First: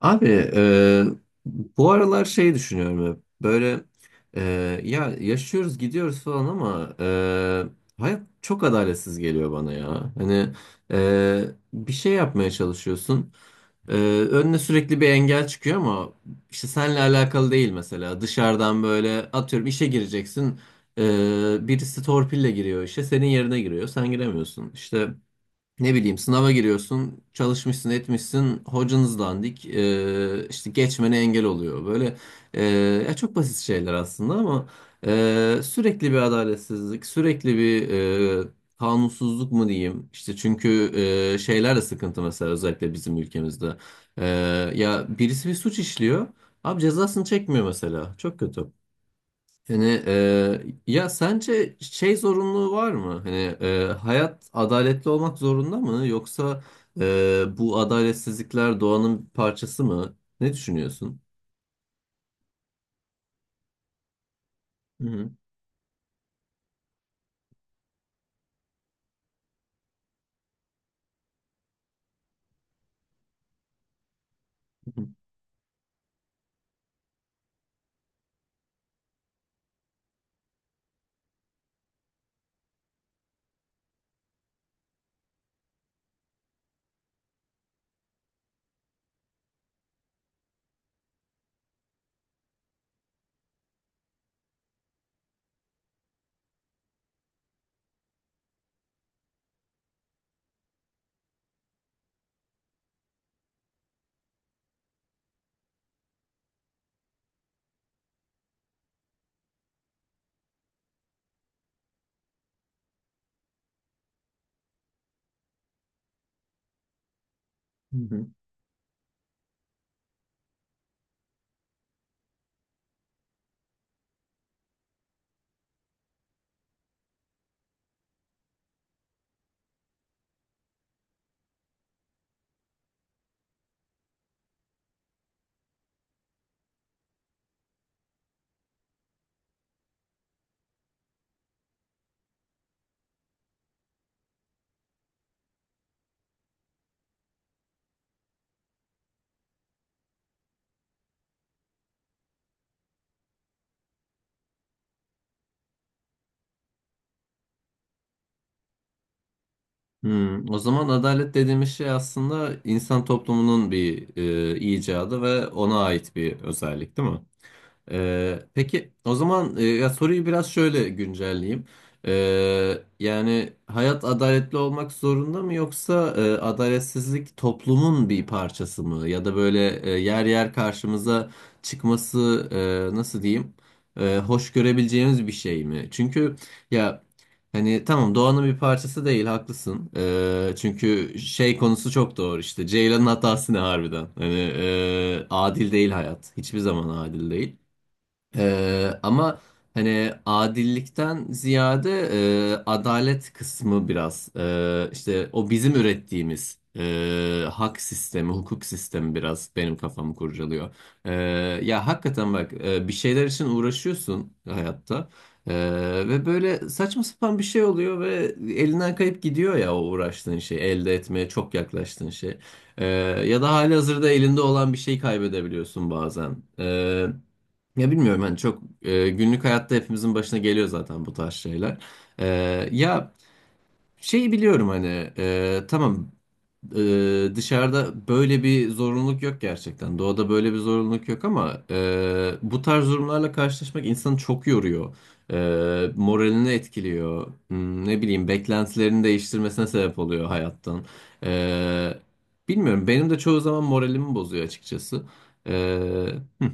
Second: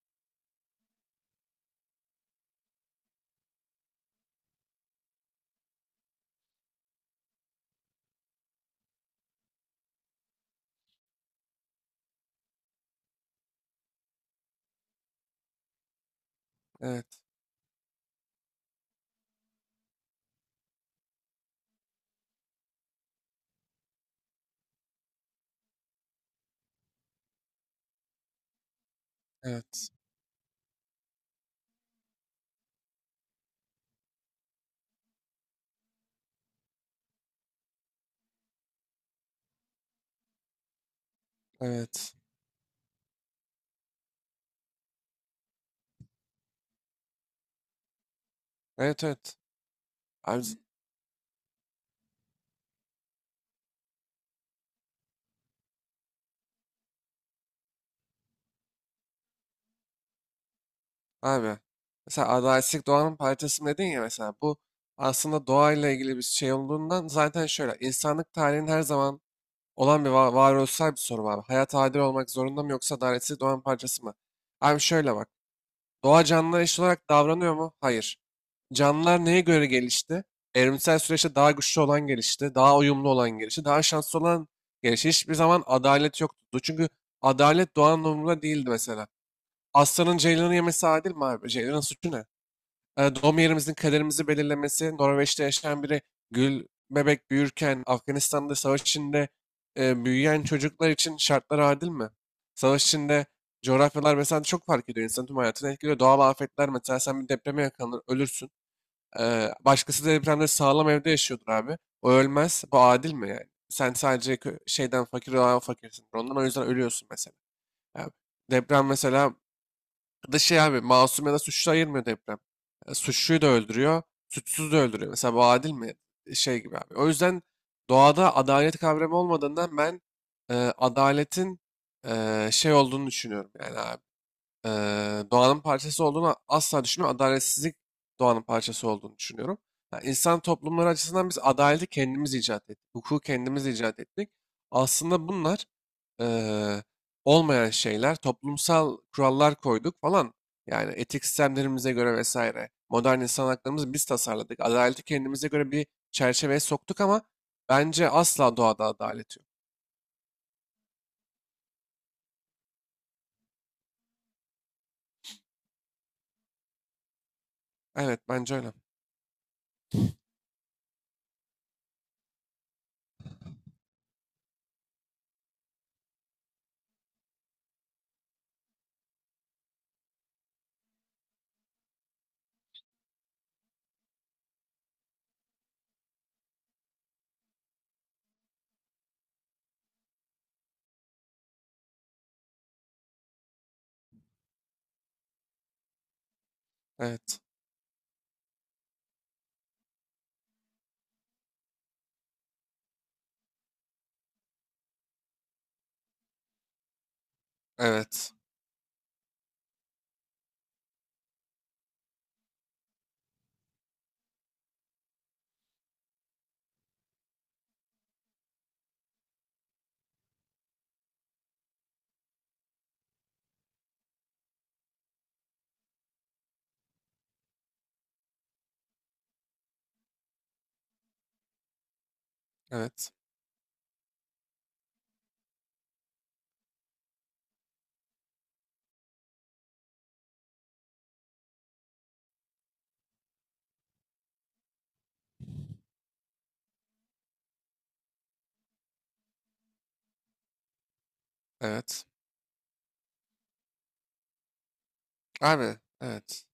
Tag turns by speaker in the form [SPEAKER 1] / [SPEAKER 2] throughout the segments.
[SPEAKER 1] Abi, e, bu aralar şey düşünüyorum hep. Böyle e, ya yaşıyoruz gidiyoruz falan ama hayat çok adaletsiz geliyor bana ya. Hani e, bir şey yapmaya çalışıyorsun. E, Önüne sürekli bir engel çıkıyor ama işte seninle
[SPEAKER 2] Evet,
[SPEAKER 1] alakalı değil mesela. Dışarıdan böyle atıyorum işe gireceksin. Birisi torpille giriyor işe senin yerine giriyor sen giremiyorsun. İşte ne bileyim sınava giriyorsun, çalışmışsın, etmişsin, hocanız dandik,
[SPEAKER 2] evet,
[SPEAKER 1] işte geçmene engel oluyor. Böyle eee, ya çok basit şeyler aslında ama sürekli bir adaletsizlik, sürekli bir kanunsuzluk mu diyeyim? İşte çünkü şeyler de
[SPEAKER 2] evet.
[SPEAKER 1] sıkıntı mesela özellikle bizim ülkemizde. Eee, Ya birisi bir suç işliyor, abi cezasını çekmiyor mesela. Çok kötü.
[SPEAKER 2] Evet, evet.
[SPEAKER 1] Hani
[SPEAKER 2] Abi,
[SPEAKER 1] ya sence şey zorunluluğu var mı? Hani hayat adaletli olmak zorunda mı? Yoksa bu adaletsizlikler doğanın bir parçası mı? Ne düşünüyorsun?
[SPEAKER 2] abi. Mesela adaletlik doğanın parçası dedin ya mesela bu
[SPEAKER 1] Hı hı,
[SPEAKER 2] aslında doğayla ilgili bir şey olduğundan zaten şöyle insanlık tarihinin her zaman olan bir varoluşsal bir soru var. Hayat adil olmak zorunda mı yoksa adaletsizlik doğanın parçası mı? Abi
[SPEAKER 1] hı
[SPEAKER 2] şöyle bak. Doğa canlılar eşit olarak davranıyor mu? Hayır. Canlılar neye göre gelişti? Evrimsel süreçte daha güçlü olan gelişti, daha uyumlu olan gelişti, daha şanslı olan gelişti. Hiçbir zaman adalet yoktu. Çünkü adalet doğanın umurunda değildi mesela. Aslanın ceylanı yemesi adil mi abi? Ceylanın suçu ne? Doğum yerimizin kaderimizi belirlemesi, Norveç'te yaşayan biri gül bebek büyürken, Afganistan'da savaş içinde büyüyen çocuklar için şartlar adil mi? Savaş içinde coğrafyalar mesela çok fark ediyor. İnsanın tüm hayatını etkiliyor. Doğal afetler mesela sen bir depreme yakalanır, ölürsün. Başkası depremde sağlam evde yaşıyordur abi. O ölmez. Bu adil mi yani? Sen sadece şeyden fakir olan fakirsin. Ondan o yüzden ölüyorsun mesela. Yani
[SPEAKER 1] hı.
[SPEAKER 2] deprem mesela da şey abi masum ya da suçlu ayırmıyor deprem. Yani suçluyu da öldürüyor. Suçsuzu da öldürüyor. Mesela bu adil mi? Şey gibi abi. O yüzden doğada adalet kavramı olmadığından ben adaletin şey olduğunu düşünüyorum yani abi doğanın parçası olduğunu asla düşünmüyorum. Adaletsizlik doğanın parçası olduğunu düşünüyorum. Yani insan toplumları açısından biz adaleti kendimiz icat ettik. Hukuku kendimiz icat ettik. Aslında bunlar eee, olmayan şeyler. Toplumsal kurallar koyduk falan. Yani etik sistemlerimize göre vesaire. Modern insan haklarımızı biz tasarladık. Adaleti kendimize göre bir çerçeveye soktuk ama bence asla doğada adalet yok.
[SPEAKER 1] O zaman adalet dediğimiz şey aslında insan toplumunun bir icadı ve ona ait bir özellik, değil mi?
[SPEAKER 2] Evet bence öyle.
[SPEAKER 1] Peki o zaman ya soruyu biraz şöyle güncelleyeyim. Yani hayat adaletli olmak zorunda mı yoksa adaletsizlik toplumun bir parçası mı? Ya da böyle yer yer karşımıza çıkması nasıl diyeyim, hoş görebileceğimiz bir şey mi? Çünkü ya hani tamam, doğanın bir parçası değil, haklısın. Çünkü şey konusu çok doğru, işte Ceylan'ın hatası ne harbiden? Hani adil değil hayat, hiçbir zaman adil
[SPEAKER 2] Evet.
[SPEAKER 1] değil. Ama hani adillikten ziyade adalet kısmı biraz işte o bizim ürettiğimiz hak sistemi,
[SPEAKER 2] Evet.
[SPEAKER 1] hukuk sistemi biraz benim kafamı kurcalıyor. E, Ya hakikaten bak, bir şeyler için uğraşıyorsun hayatta E, Ve böyle saçma sapan bir şey oluyor ve elinden kayıp gidiyor ya o uğraştığın şey, elde etmeye çok yaklaştığın şey. E, Ya da halihazırda elinde olan bir şey kaybedebiliyorsun bazen. Ya bilmiyorum, hani çok günlük hayatta hepimizin başına geliyor zaten bu tarz şeyler. E, Ya
[SPEAKER 2] Evet.
[SPEAKER 1] şeyi biliyorum, hani tamam, dışarıda böyle bir zorunluluk yok gerçekten. Doğada böyle bir zorunluluk yok ama bu tarz durumlarla karşılaşmak insanı çok yoruyor. Moralini etkiliyor. Ne bileyim beklentilerini değiştirmesine sebep oluyor hayattan. E,
[SPEAKER 2] Evet.
[SPEAKER 1] Bilmiyorum, benim de çoğu zaman moralimi bozuyor açıkçası.
[SPEAKER 2] Abi
[SPEAKER 1] E,
[SPEAKER 2] evet.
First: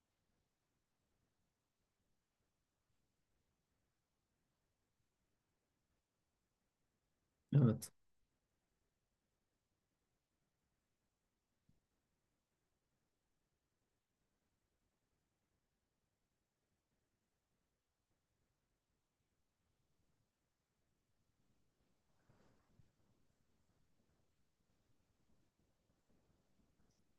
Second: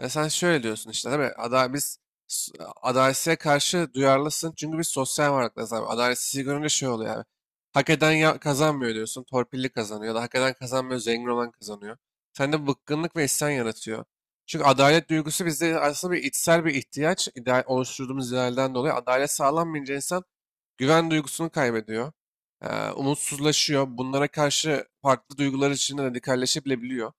[SPEAKER 2] Ya sen şöyle diyorsun işte değil mi? Biz s- adaletsizliğe karşı duyarlısın. Çünkü biz sosyal varlıklarız abi. Adaletsizliği görünce şey oluyor abi. Hak
[SPEAKER 1] evet.
[SPEAKER 2] eden kazanmıyor diyorsun. Torpilli kazanıyor. Ya da hak eden kazanmıyor. Zengin olan kazanıyor. Sende bıkkınlık ve isyan yaratıyor. Çünkü adalet duygusu bizde aslında bir içsel bir ihtiyaç. İdeal, oluşturduğumuz idealden dolayı adalet sağlanmayınca insan güven duygusunu kaybediyor. Umutsuzlaşıyor. Bunlara karşı farklı duygular içinde radikalleşebilebiliyor.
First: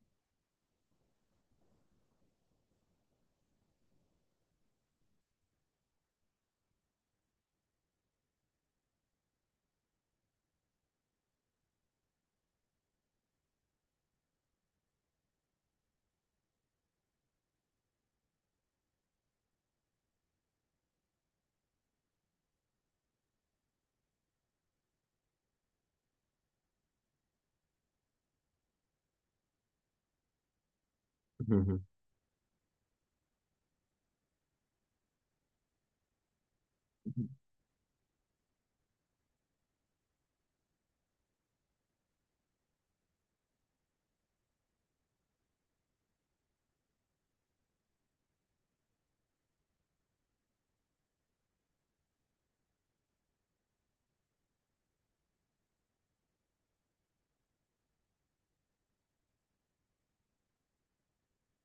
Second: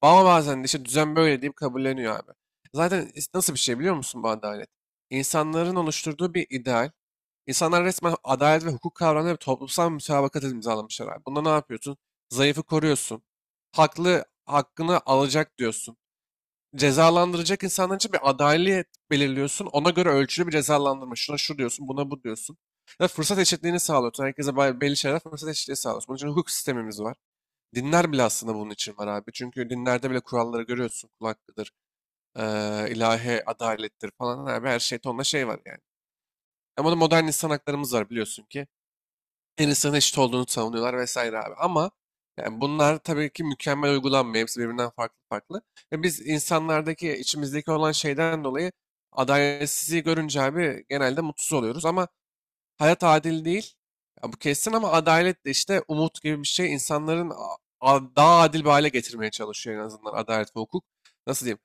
[SPEAKER 2] Ama bazen de işte düzen böyle deyip kabulleniyor abi. Zaten nasıl bir şey biliyor musun bu adalet? İnsanların oluşturduğu bir ideal. İnsanlar resmen adalet ve hukuk kavramları bir toplumsal mütabakat imzalamışlar abi. Bunda ne yapıyorsun? Zayıfı koruyorsun. Haklı hakkını alacak diyorsun. Cezalandıracak insanlar için bir adalet belirliyorsun. Ona göre ölçülü bir cezalandırma. Şuna şu diyorsun, buna bu diyorsun. Ve fırsat eşitliğini sağlıyorsun. Herkese belli şeyler fırsat eşitliği sağlıyorsun. Bunun için hukuk sistemimiz var. Dinler bile aslında bunun için var abi. Çünkü dinlerde bile kuralları görüyorsun. Kul hakkıdır, ilahi adalettir falan abi. Her şey tonla şey var yani. Ama da modern insan haklarımız var biliyorsun ki. Her insanın eşit olduğunu savunuyorlar vesaire abi. Ama yani bunlar tabii ki mükemmel uygulanmıyor. Hepsi birbirinden farklı farklı. Ve biz insanlardaki, içimizdeki olan şeyden dolayı adaletsizliği görünce abi genelde mutsuz oluyoruz. Ama hayat adil değil. Ya bu kesin ama adalet de işte umut gibi bir şey insanların daha adil bir hale getirmeye çalışıyor en azından adalet ve hukuk. Nasıl diyeyim?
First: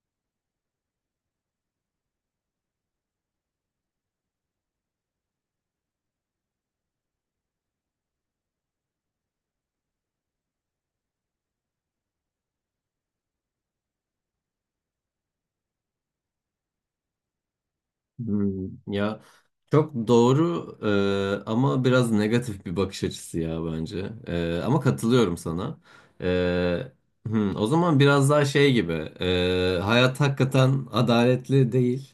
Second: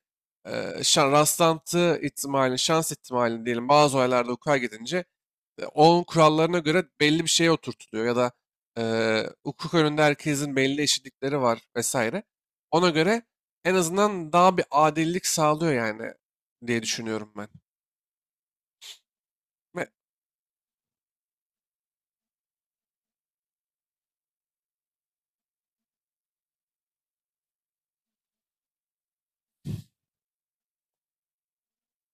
[SPEAKER 2] Şan, rastlantı ihtimalini, şans ihtimalini diyelim bazı olaylarda hukuka gidince onun kurallarına göre belli bir şeye oturtuluyor ya da e, hukuk önünde herkesin belli eşitlikleri var vesaire. Ona göre en azından daha bir adillik sağlıyor yani diye düşünüyorum ben.
[SPEAKER 1] Ya
[SPEAKER 2] Ve-
[SPEAKER 1] çok doğru, ama biraz negatif bir bakış açısı ya bence. Ama katılıyorum sana. E, O zaman biraz daha şey gibi, hayat hakikaten adaletli değil.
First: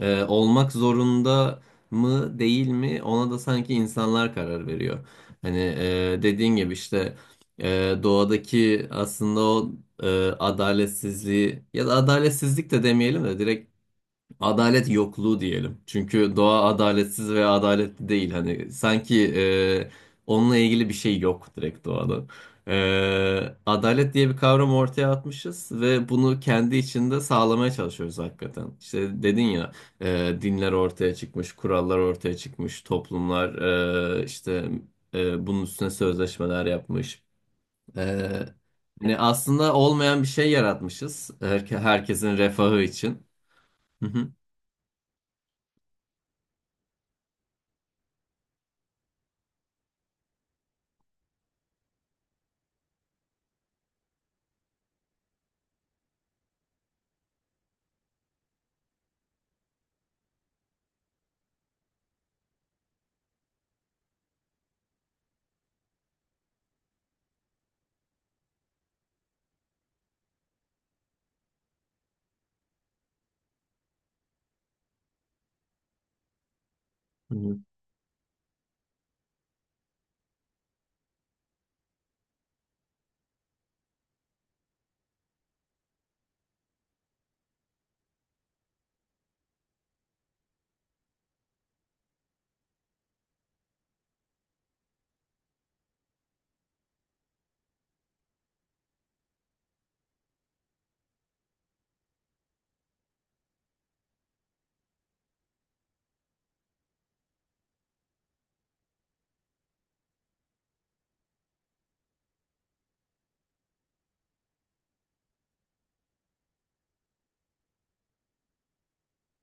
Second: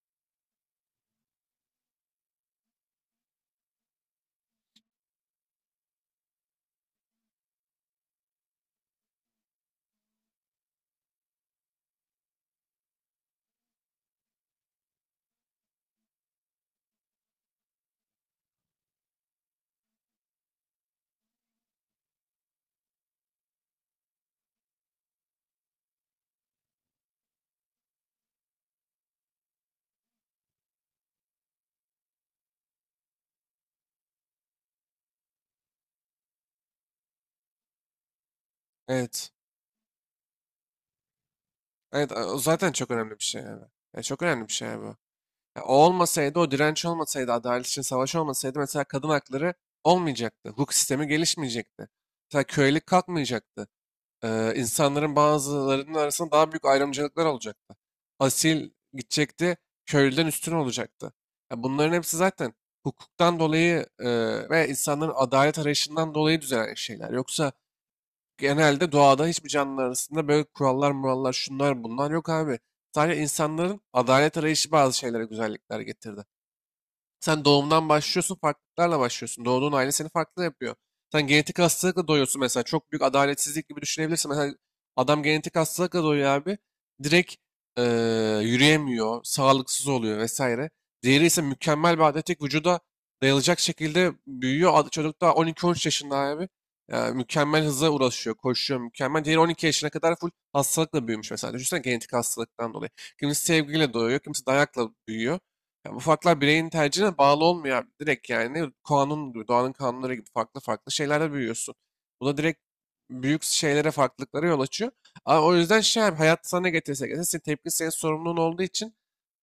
[SPEAKER 1] Olmak zorunda mı değil mi, ona da sanki insanlar karar veriyor. Hani dediğin gibi işte doğadaki aslında o adaletsizliği, ya da adaletsizlik de demeyelim de direkt adalet yokluğu diyelim. Çünkü doğa adaletsiz veya adaletli değil. Hani sanki onunla ilgili bir şey yok direkt doğada. Adalet diye bir kavram ortaya atmışız ve bunu kendi içinde sağlamaya çalışıyoruz hakikaten. İşte dedin ya, dinler ortaya çıkmış, kurallar ortaya çıkmış, toplumlar işte bunun üstüne sözleşmeler yapmış. E, Hani
[SPEAKER 2] Evet.
[SPEAKER 1] aslında olmayan bir şey yaratmışız. Herke-
[SPEAKER 2] Evet
[SPEAKER 1] herkesin
[SPEAKER 2] o zaten
[SPEAKER 1] refahı
[SPEAKER 2] çok önemli bir
[SPEAKER 1] için.
[SPEAKER 2] şey yani. Ya
[SPEAKER 1] Hı
[SPEAKER 2] çok önemli bir şey yani bu. Ya o olmasaydı, o direnç olmasaydı, adalet için savaş olmasaydı mesela kadın hakları olmayacaktı. Hukuk sistemi gelişmeyecekti. Mesela kölelik kalkmayacaktı. İnsanların bazılarının arasında daha büyük ayrımcılıklar olacaktı. Asil gidecekti, köylüden üstün olacaktı. Ya bunların hepsi zaten hukuktan dolayı ve insanların adalet arayışından dolayı düzelen şeyler. Yoksa genelde doğada hiçbir canlı arasında böyle kurallar murallar şunlar bunlar yok abi. Sadece insanların adalet arayışı bazı şeylere güzellikler getirdi. Sen
[SPEAKER 1] hı.
[SPEAKER 2] doğumdan başlıyorsun, farklılıklarla başlıyorsun. Doğduğun aile seni farklı yapıyor. Sen genetik hastalıkla doğuyorsun mesela. Çok büyük adaletsizlik gibi düşünebilirsin. Mesela adam genetik hastalıkla doğuyor abi. Direkt yürüyemiyor, sağlıksız oluyor vesaire. Diğeri ise mükemmel bir atletik vücuda dayanacak şekilde büyüyor. Çocuk daha 12-13 yaşında abi. Yani mükemmel hıza ulaşıyor, koşuyor mükemmel. Diğeri 12 yaşına kadar full hastalıkla büyümüş mesela. Düşünsene genetik hastalıktan dolayı. Kimisi sevgiyle doğuyor, kimisi dayakla büyüyor. Yani bu farklar bireyin tercihine bağlı olmuyor abi. Direkt yani kanun gibi, doğanın kanunları gibi farklı farklı şeylerle büyüyorsun. Bu da direkt büyük şeylere farklılıklara yol açıyor. Ama o yüzden şey abi, hayat sana ne getirirse getirsin senin tepki senin sorumluluğun olduğu için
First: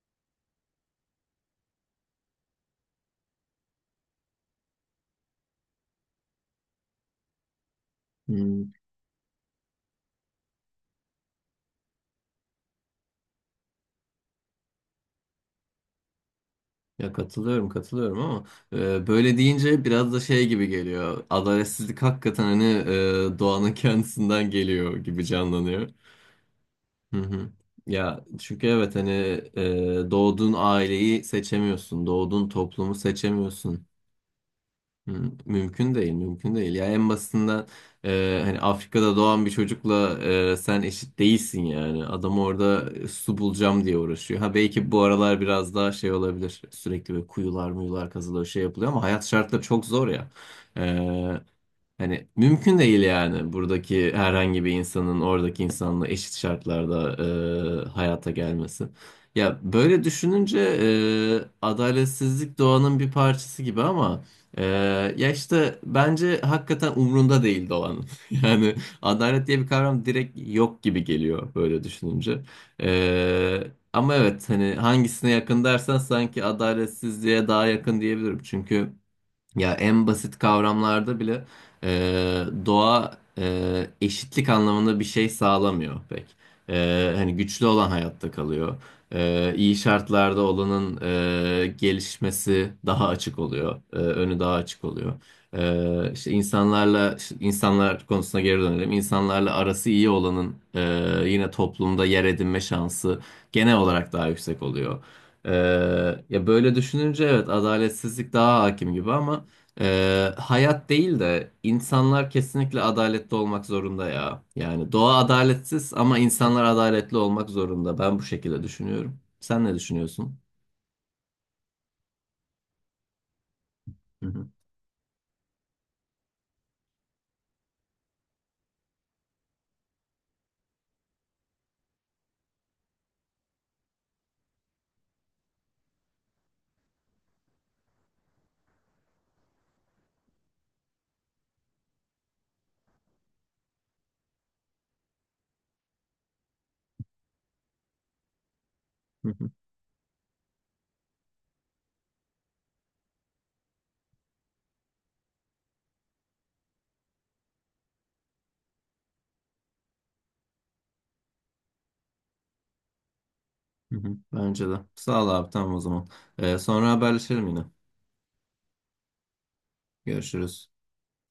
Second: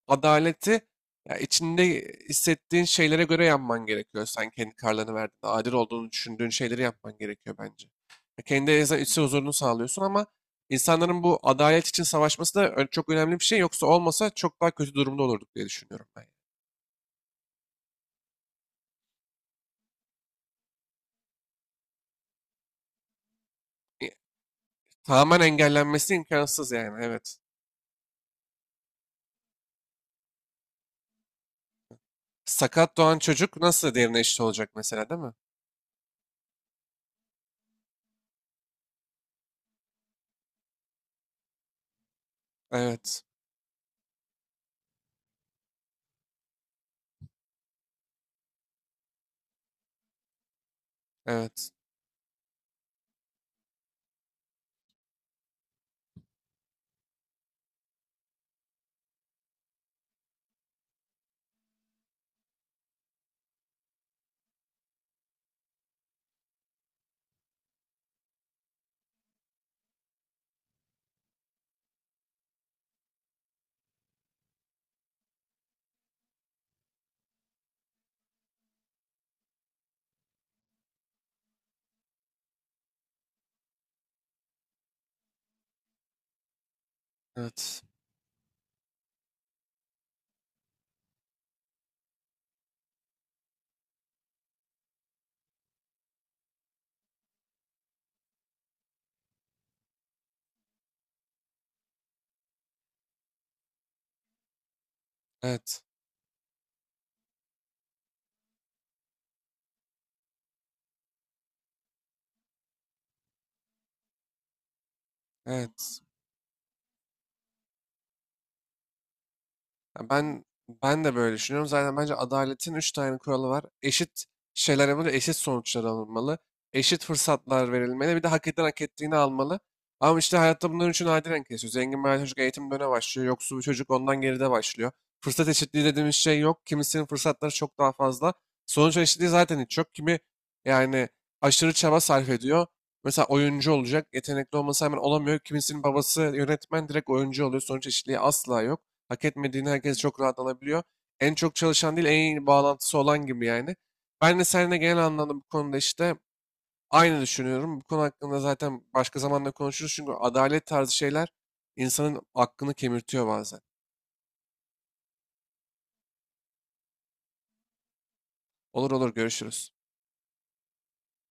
[SPEAKER 2] adaleti ya içinde hissettiğin şeylere göre yapman gerekiyor. Sen kendi kararlarını verdiğinde adil olduğunu düşündüğün şeyleri yapman gerekiyor bence. Ya
[SPEAKER 1] Hmm.
[SPEAKER 2] kendi içsel huzurunu sağlıyorsun ama insanların bu adalet için savaşması da çok önemli bir şey. Yoksa olmasa çok daha kötü durumda olurduk diye düşünüyorum ben.
[SPEAKER 1] Ya katılıyorum, katılıyorum ama böyle deyince biraz da şey gibi geliyor. Adaletsizlik hakikaten, hani doğanın
[SPEAKER 2] E,
[SPEAKER 1] kendisinden geliyor gibi
[SPEAKER 2] Tamamen
[SPEAKER 1] canlanıyor.
[SPEAKER 2] engellenmesi imkansız yani
[SPEAKER 1] Hı
[SPEAKER 2] evet.
[SPEAKER 1] hı. Ya çünkü evet, hani doğduğun aileyi seçemiyorsun, doğduğun toplumu
[SPEAKER 2] Sakat doğan çocuk
[SPEAKER 1] seçemiyorsun.
[SPEAKER 2] nasıl derine eşit olacak mesela değil mi?
[SPEAKER 1] Mümkün değil, mümkün değil. Yani en basitinden hani Afrika'da doğan bir çocukla sen eşit değilsin yani. Adam orada
[SPEAKER 2] Evet.
[SPEAKER 1] su bulacağım diye uğraşıyor. Ha, belki bu aralar biraz daha şey olabilir. Sürekli böyle kuyular muyular kazılıyor, şey yapılıyor ama hayat şartları çok zor ya.
[SPEAKER 2] Evet.
[SPEAKER 1] Hani mümkün değil yani buradaki herhangi bir insanın oradaki insanla eşit şartlarda hayata gelmesi. Ya böyle düşününce adaletsizlik doğanın bir parçası gibi ama e, ya işte bence hakikaten umrunda değil doğanın. Yani adalet diye bir kavram direkt yok gibi geliyor böyle düşününce. E, Ama evet, hani hangisine yakın dersen sanki adaletsizliğe daha yakın diyebilirim. Çünkü ya en basit kavramlarda bile doğa eşitlik anlamında bir şey sağlamıyor pek. Hani güçlü
[SPEAKER 2] Evet.
[SPEAKER 1] olan hayatta kalıyor. İyi şartlarda olanın gelişmesi daha açık oluyor. Önü daha açık oluyor. E, işte insanlarla işte insanlar konusuna geri dönelim. İnsanlarla arası iyi olanın yine toplumda yer edinme şansı genel olarak daha yüksek oluyor. E,
[SPEAKER 2] Evet.
[SPEAKER 1] Ya böyle düşününce evet, adaletsizlik daha hakim gibi ama. Hayat değil de insanlar kesinlikle adaletli olmak zorunda ya. Yani doğa adaletsiz
[SPEAKER 2] Evet.
[SPEAKER 1] ama insanlar adaletli olmak zorunda. Ben bu şekilde düşünüyorum. Sen ne
[SPEAKER 2] Ya
[SPEAKER 1] düşünüyorsun?
[SPEAKER 2] ben de böyle düşünüyorum. Zaten bence adaletin üç tane kuralı var. Eşit
[SPEAKER 1] Hı hı,
[SPEAKER 2] şeyler yapılmalı, eşit sonuçlar alınmalı, eşit fırsatlar verilmeli, bir de hak eden hak ettiğini almalı. Ama işte hayatta bunların üçü nadiren kesiyor. Zengin bir aile çocuk eğitim döneme başlıyor, yoksul bir çocuk ondan geride başlıyor. Fırsat eşitliği dediğimiz şey yok. Kimisinin fırsatları çok daha fazla. Sonuç eşitliği zaten hiç yok. Kimi yani aşırı çaba sarf ediyor. Mesela oyuncu olacak, yetenekli olması hemen olamıyor. Kimisinin babası yönetmen direkt oyuncu oluyor. Sonuç eşitliği asla yok. Hak
[SPEAKER 1] hı hı,
[SPEAKER 2] etmediğini herkes çok rahat alabiliyor. En çok çalışan değil, en iyi bağlantısı olan gibi yani. Ben de seninle genel anlamda bu konuda işte aynı düşünüyorum. Bu konu hakkında zaten başka zamanda konuşuruz. Çünkü adalet tarzı şeyler insanın aklını kemirtiyor bazen.
[SPEAKER 1] hı hı. Bence de. Sağ ol abi, tamam o zaman. Sonra haberleşelim yine.
[SPEAKER 2] Olur olur görüşürüz.
[SPEAKER 1] Görüşürüz.